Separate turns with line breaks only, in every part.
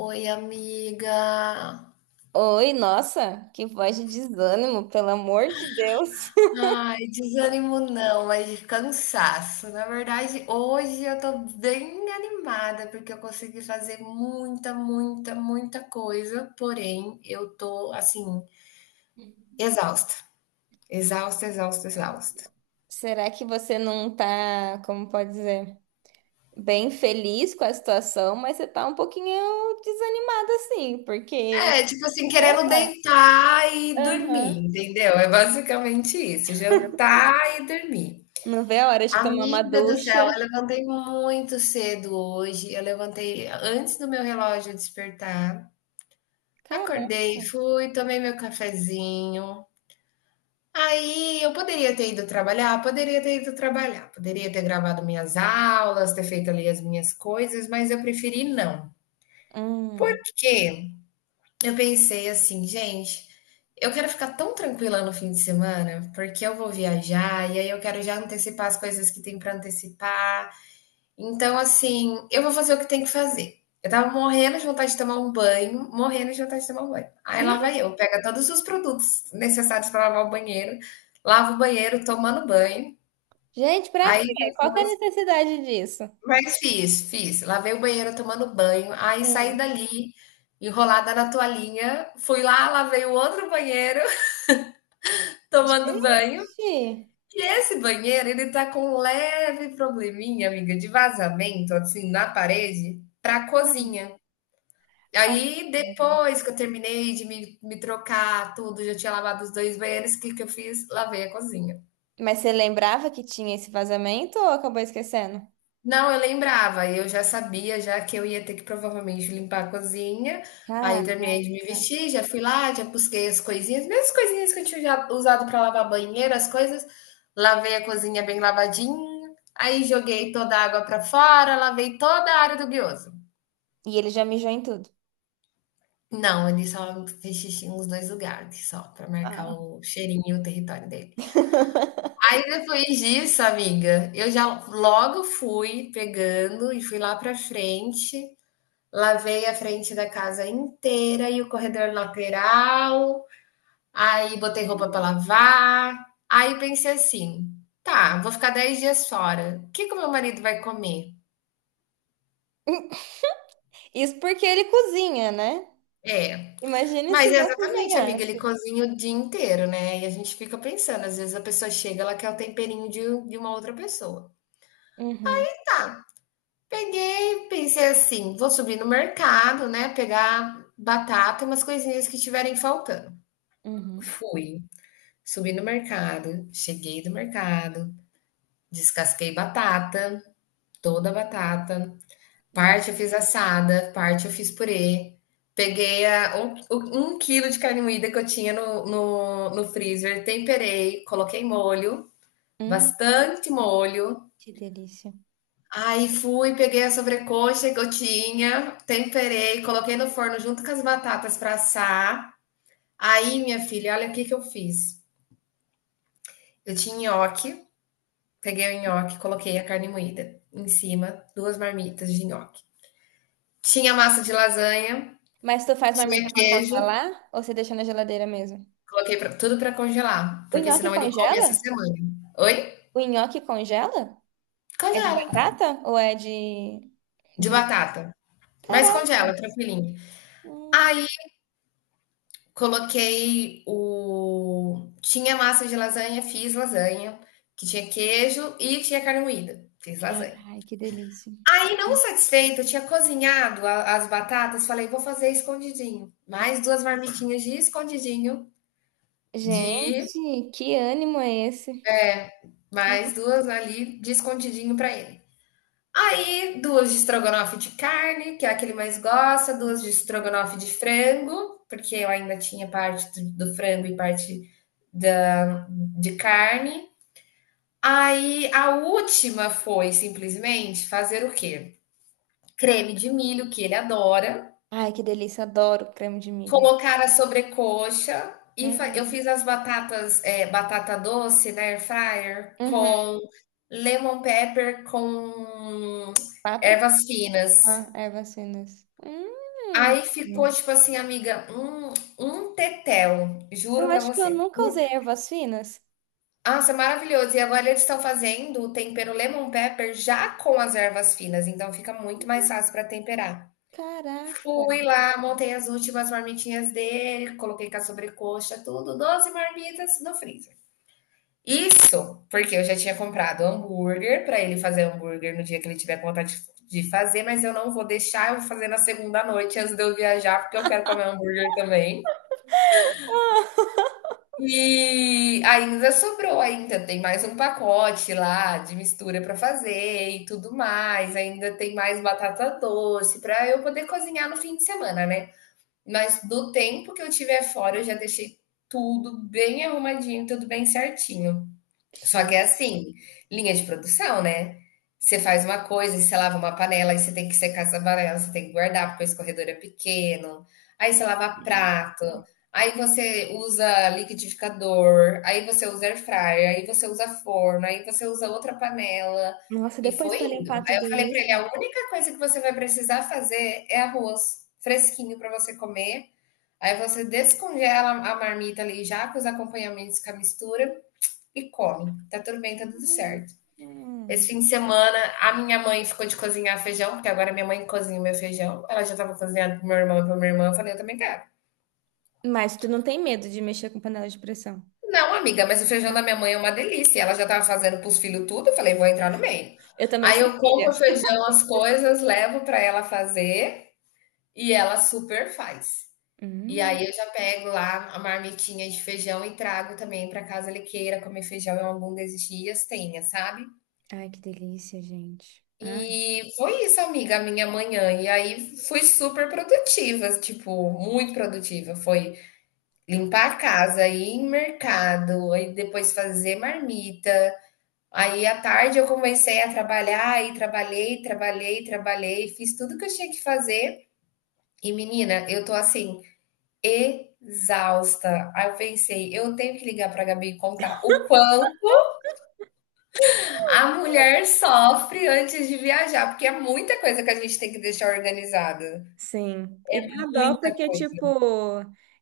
Oi, amiga.
Oi, nossa, que voz de desânimo, pelo amor de Deus.
Ai, desânimo não, mas cansaço. Na verdade, hoje eu tô bem animada porque eu consegui fazer muita, muita, muita coisa, porém eu tô assim, exausta. Exausta, exausta, exausta.
Será que você não tá, como pode dizer, bem feliz com a situação, mas você tá um pouquinho desanimada assim, porque,
É, tipo assim,
sei
querendo
lá,
deitar e
aham.
dormir, entendeu? É basicamente isso, jantar e dormir.
Não vê a hora de tomar uma
Amiga do céu,
ducha.
eu levantei muito cedo hoje. Eu levantei antes do meu relógio despertar.
Caraca.
Acordei, fui, tomei meu cafezinho. Aí eu poderia ter ido trabalhar, poderia ter ido trabalhar, poderia ter gravado minhas aulas, ter feito ali as minhas coisas, mas eu preferi não.
Hum.
Porque eu pensei assim, gente, eu quero ficar tão tranquila no fim de semana, porque eu vou viajar e aí eu quero já antecipar as coisas que tem para antecipar. Então, assim, eu vou fazer o que tem que fazer. Eu estava morrendo de vontade de tomar um banho, morrendo de vontade de tomar um banho. Aí lá vai eu, pega todos os produtos necessários para lavar o banheiro, lavo o banheiro tomando banho.
Gente, pra quê?
Aí
Qual que é a
depois,
necessidade disso?
mas fiz, fiz. Lavei o banheiro tomando banho, aí saí
Hum.
dali enrolada na toalhinha, fui lá, lavei o outro banheiro tomando banho.
Gente!
E esse banheiro, ele tá com um leve probleminha, amiga, de vazamento assim na parede para a
Hum.
cozinha. Aí, depois que eu terminei de me trocar tudo, já tinha lavado os 2 banheiros, o que que eu fiz? Lavei a cozinha.
Mas você lembrava que tinha esse vazamento ou acabou esquecendo?
Não, eu lembrava, eu já sabia já que eu ia ter que provavelmente limpar a cozinha. Aí eu
Caraca.
terminei de me vestir, já fui lá, já busquei as coisinhas, mesmas coisinhas que eu tinha já usado para lavar banheiro, as coisas. Lavei a cozinha bem lavadinha, aí joguei toda a água para fora, lavei toda a área do guioso.
E ele já mijou em tudo.
Não, ele só fez xixi nos 2 lugares, só para marcar
Ah.
o cheirinho e o território dele. Aí depois disso, amiga, eu já logo fui pegando e fui lá pra frente, lavei a frente da casa inteira e o corredor lateral, aí botei roupa pra lavar. Aí pensei assim: tá, vou ficar 10 dias fora. O que que o meu marido vai comer?
Isso porque ele cozinha, né?
É.
Imagine
Mas
se
é
não
exatamente, amiga, ele
cozinhasse.
cozinha o dia inteiro, né? E a gente fica pensando, às vezes a pessoa chega, ela quer o temperinho de uma outra pessoa.
Uhum,
Tá, peguei, pensei assim, vou subir no mercado, né, pegar batata e umas coisinhas que estiverem faltando.
uhum.
Fui, subi no mercado, cheguei do mercado, descasquei batata, toda a batata,
Gente,
parte eu fiz assada, parte eu fiz purê, peguei um quilo de carne moída que eu tinha no freezer, temperei, coloquei molho,
hum,
bastante molho.
que delícia.
Aí fui, peguei a sobrecoxa que eu tinha, temperei, coloquei no forno junto com as batatas para assar. Aí, minha filha, olha o que que eu fiz. Eu tinha nhoque, peguei o nhoque, coloquei a carne moída em cima, 2 marmitas de nhoque. Tinha massa de lasanha,
Mas tu faz
tinha
marmita pra
queijo,
congelar ou você deixa na geladeira mesmo?
coloquei pra, tudo para congelar,
O
porque
nhoque
senão ele come
congela?
essa semana. Oi?
O nhoque congela? É de
Congela.
batata ou é
De
de...
batata. Mas congela,
Caraca.
tranquilinho.
Hum.
Aí coloquei o. Tinha massa de lasanha, fiz lasanha, que tinha queijo e tinha carne moída. Fiz lasanha.
Ai, que delícia.
Aí, não satisfeita, eu tinha cozinhado a- as batatas, falei, vou fazer escondidinho. Mais 2 marmitinhas de escondidinho, de
Gente, que ânimo é esse?
mais 2 ali de escondidinho para ele. Aí, 2 de estrogonofe de carne, que é a que ele mais gosta, 2 de estrogonofe de frango, porque eu ainda tinha parte do frango e parte da, de carne. Aí, a última foi simplesmente fazer o quê? Creme de milho, que ele adora,
Ai, que delícia. Adoro creme de milho.
colocar a sobrecoxa. E eu
Hum.
fiz as batatas, batata doce na air fryer
Uhum.
com lemon pepper com
Fabricar
ervas finas.
ervas finas.
Aí ficou tipo assim, amiga, um tetel,
Eu
juro pra
acho que eu
você.
nunca
Um
usei
te
ervas finas.
Nossa, maravilhoso. E agora eles estão fazendo o tempero lemon pepper já com as ervas finas, então fica muito mais fácil pra temperar.
Caraca.
Fui lá, montei as últimas marmitinhas dele, coloquei com a sobrecoxa, tudo, 12 marmitas no freezer. Isso porque eu já tinha comprado hambúrguer pra ele fazer hambúrguer no dia que ele tiver com vontade de fazer, mas eu não vou deixar, eu vou fazer na segunda noite antes de eu viajar, porque eu quero comer hambúrguer também. E ainda sobrou ainda, tem mais um pacote lá de mistura para fazer e tudo mais. Ainda tem mais batata doce para eu poder cozinhar no fim de semana, né. Mas do tempo que eu tiver fora, eu já deixei tudo bem arrumadinho, tudo bem certinho. Só que
Gente.
é assim, linha de produção, né? Você faz uma coisa, e você lava uma panela, aí você tem que secar essa panela, você tem que guardar, porque o escorredor é pequeno. Aí você lava prato, aí você usa liquidificador, aí você usa air fryer, aí você usa forno, aí você usa outra panela.
Nossa,
E
depois
foi
pra
indo.
limpar
Aí
tudo
eu falei pra
isso.
ele: a única coisa que você vai precisar fazer é arroz fresquinho pra você comer. Aí você descongela a marmita ali já com os acompanhamentos, com a mistura e come. Tá tudo bem, tá tudo certo. Esse
Hum.
fim de semana, a minha mãe ficou de cozinhar feijão, porque agora minha mãe cozinha o meu feijão. Ela já tava cozinhando pro meu irmão e pra minha irmã. Eu falei, eu também quero.
Mas tu não tem medo de mexer com panela de pressão?
Não, amiga, mas o feijão da minha mãe é uma delícia. Ela já tava fazendo pros filhos tudo. Eu falei, vou entrar no meio.
Eu também
Aí
sou
eu
filha.
compro o feijão, as coisas, levo pra ela fazer e ela super faz. E
Hum.
aí eu já pego lá a marmitinha de feijão e trago também pra casa. Ele queira comer feijão em algum desses dias, tenha, sabe?
Ai, que delícia, gente. Ai.
E foi isso, amiga, a minha manhã. E aí fui super produtiva, tipo, muito produtiva. Foi limpar a casa, ir em mercado, aí depois fazer marmita. Aí à tarde eu comecei a trabalhar, e trabalhei, trabalhei, trabalhei, fiz tudo que eu tinha que fazer. E menina, eu tô assim, exausta. Aí eu pensei, eu tenho que ligar pra Gabi e contar o quanto a mulher sofre antes de viajar, porque é muita coisa que a gente tem que deixar organizada.
Sim. E dá dó
Muita
porque,
coisa.
tipo,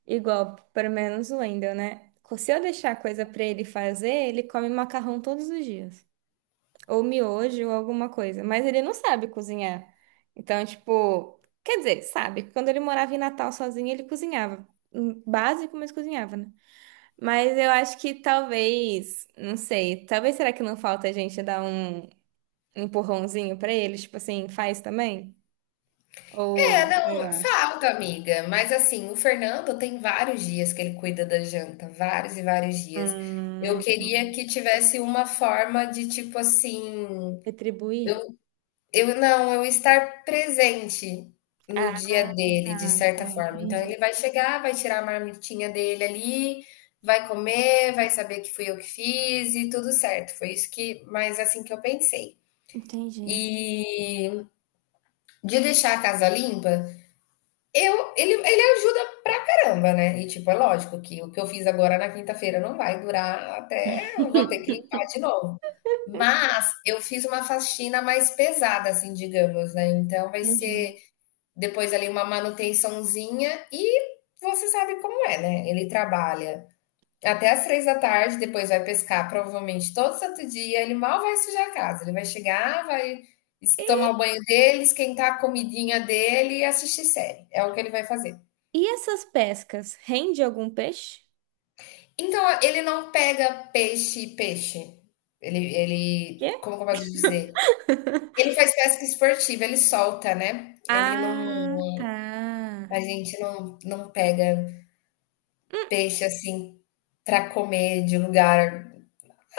igual, pelo menos o Wendel, né? Se eu deixar coisa pra ele fazer, ele come macarrão todos os dias, ou miojo ou alguma coisa, mas ele não sabe cozinhar. Então, tipo, quer dizer, sabe, que quando ele morava em Natal sozinho, ele cozinhava. Básico, mas cozinhava, né? Mas eu acho que talvez, não sei, talvez será que não falta a gente dar um empurrãozinho pra ele, tipo assim, faz também?
É,
Ou, sei
não,
lá,
falta, amiga. Mas assim, o Fernando tem vários dias que ele cuida da janta, vários e vários dias. Eu queria
hum,
que tivesse uma forma de tipo assim, eu,
retribuir?
eu estar presente
Ah,
no dia dele, de
tá, tá,
certa forma. Então
entendi.
ele vai chegar, vai tirar a marmitinha dele ali, vai comer, vai saber que fui eu que fiz e tudo certo. Foi isso que, mas assim que eu pensei.
Entendi,
E de deixar a casa limpa, eu, ele ajuda pra caramba, né? E, tipo, é lógico que o que eu fiz agora na quinta-feira não vai durar até eu vou ter que limpar de novo. Mas eu fiz uma faxina mais pesada, assim, digamos, né? Então vai
entendi.
ser depois ali uma manutençãozinha e você sabe como é, né? Ele trabalha até as 3 da tarde, depois vai pescar provavelmente todo santo dia. Ele mal vai sujar a casa. Ele vai chegar, vai tomar o banho dele, esquentar a comidinha dele e assistir série. É o que ele vai fazer.
E essas pescas, rende algum peixe?
Então, ele não pega peixe, e peixe. Ele como que eu posso dizer? Ele faz pesca esportiva, ele solta, né. Ele não,
Ah, tá.
a gente não pega peixe, assim, pra comer de lugar.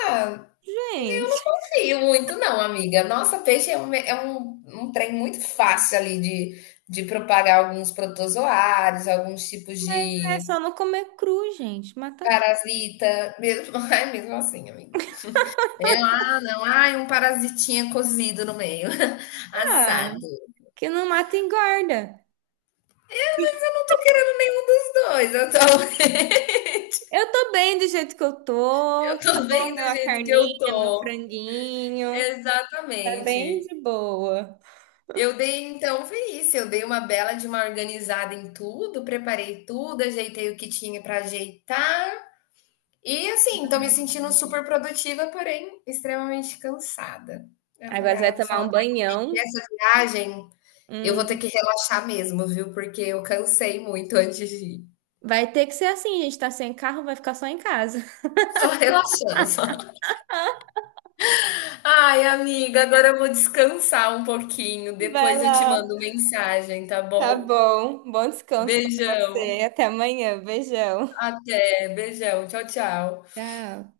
Ah, eu não
Gente,
confio muito não, amiga. Nossa, peixe é um é um trem muito fácil ali de propagar alguns protozoários, alguns tipos
mas é
de
só não comer cru, gente. Mata tudo.
parasita, mesmo. É mesmo assim, amiga. Eu, ah, não, ai, um parasitinha cozido no meio,
Ah,
assado. Eu
que não mata engorda.
não tô querendo nenhum dos dois, eu tô,
Eu tô bem do jeito que eu tô.
eu
Tá
tô
bom,
bem
meu,
do
a
jeito que eu
carninha, meu
tô.
franguinho. Tá bem
Exatamente.
de boa.
Eu dei, então, foi isso. Eu dei uma bela de uma organizada em tudo, preparei tudo, ajeitei o que tinha pra ajeitar. E assim, tô me
Ai.
sentindo super produtiva, porém extremamente cansada. Eu
Agora
falei,
você
ah, eu
vai
vou
tomar
falar
um
que
banhão.
essa viagem eu vou ter
Hum.
que relaxar mesmo, viu? Porque eu cansei muito antes de ir.
Vai ter que ser assim, gente. Tá sem carro, vai ficar só em casa.
Só relaxando, só. Ai, amiga, agora eu vou descansar um pouquinho.
Vai
Depois eu te
lá.
mando mensagem, tá
Tá
bom?
bom. Bom descanso pra você.
Beijão.
Até amanhã. Beijão.
Até. Beijão. Tchau, tchau.
Tchau.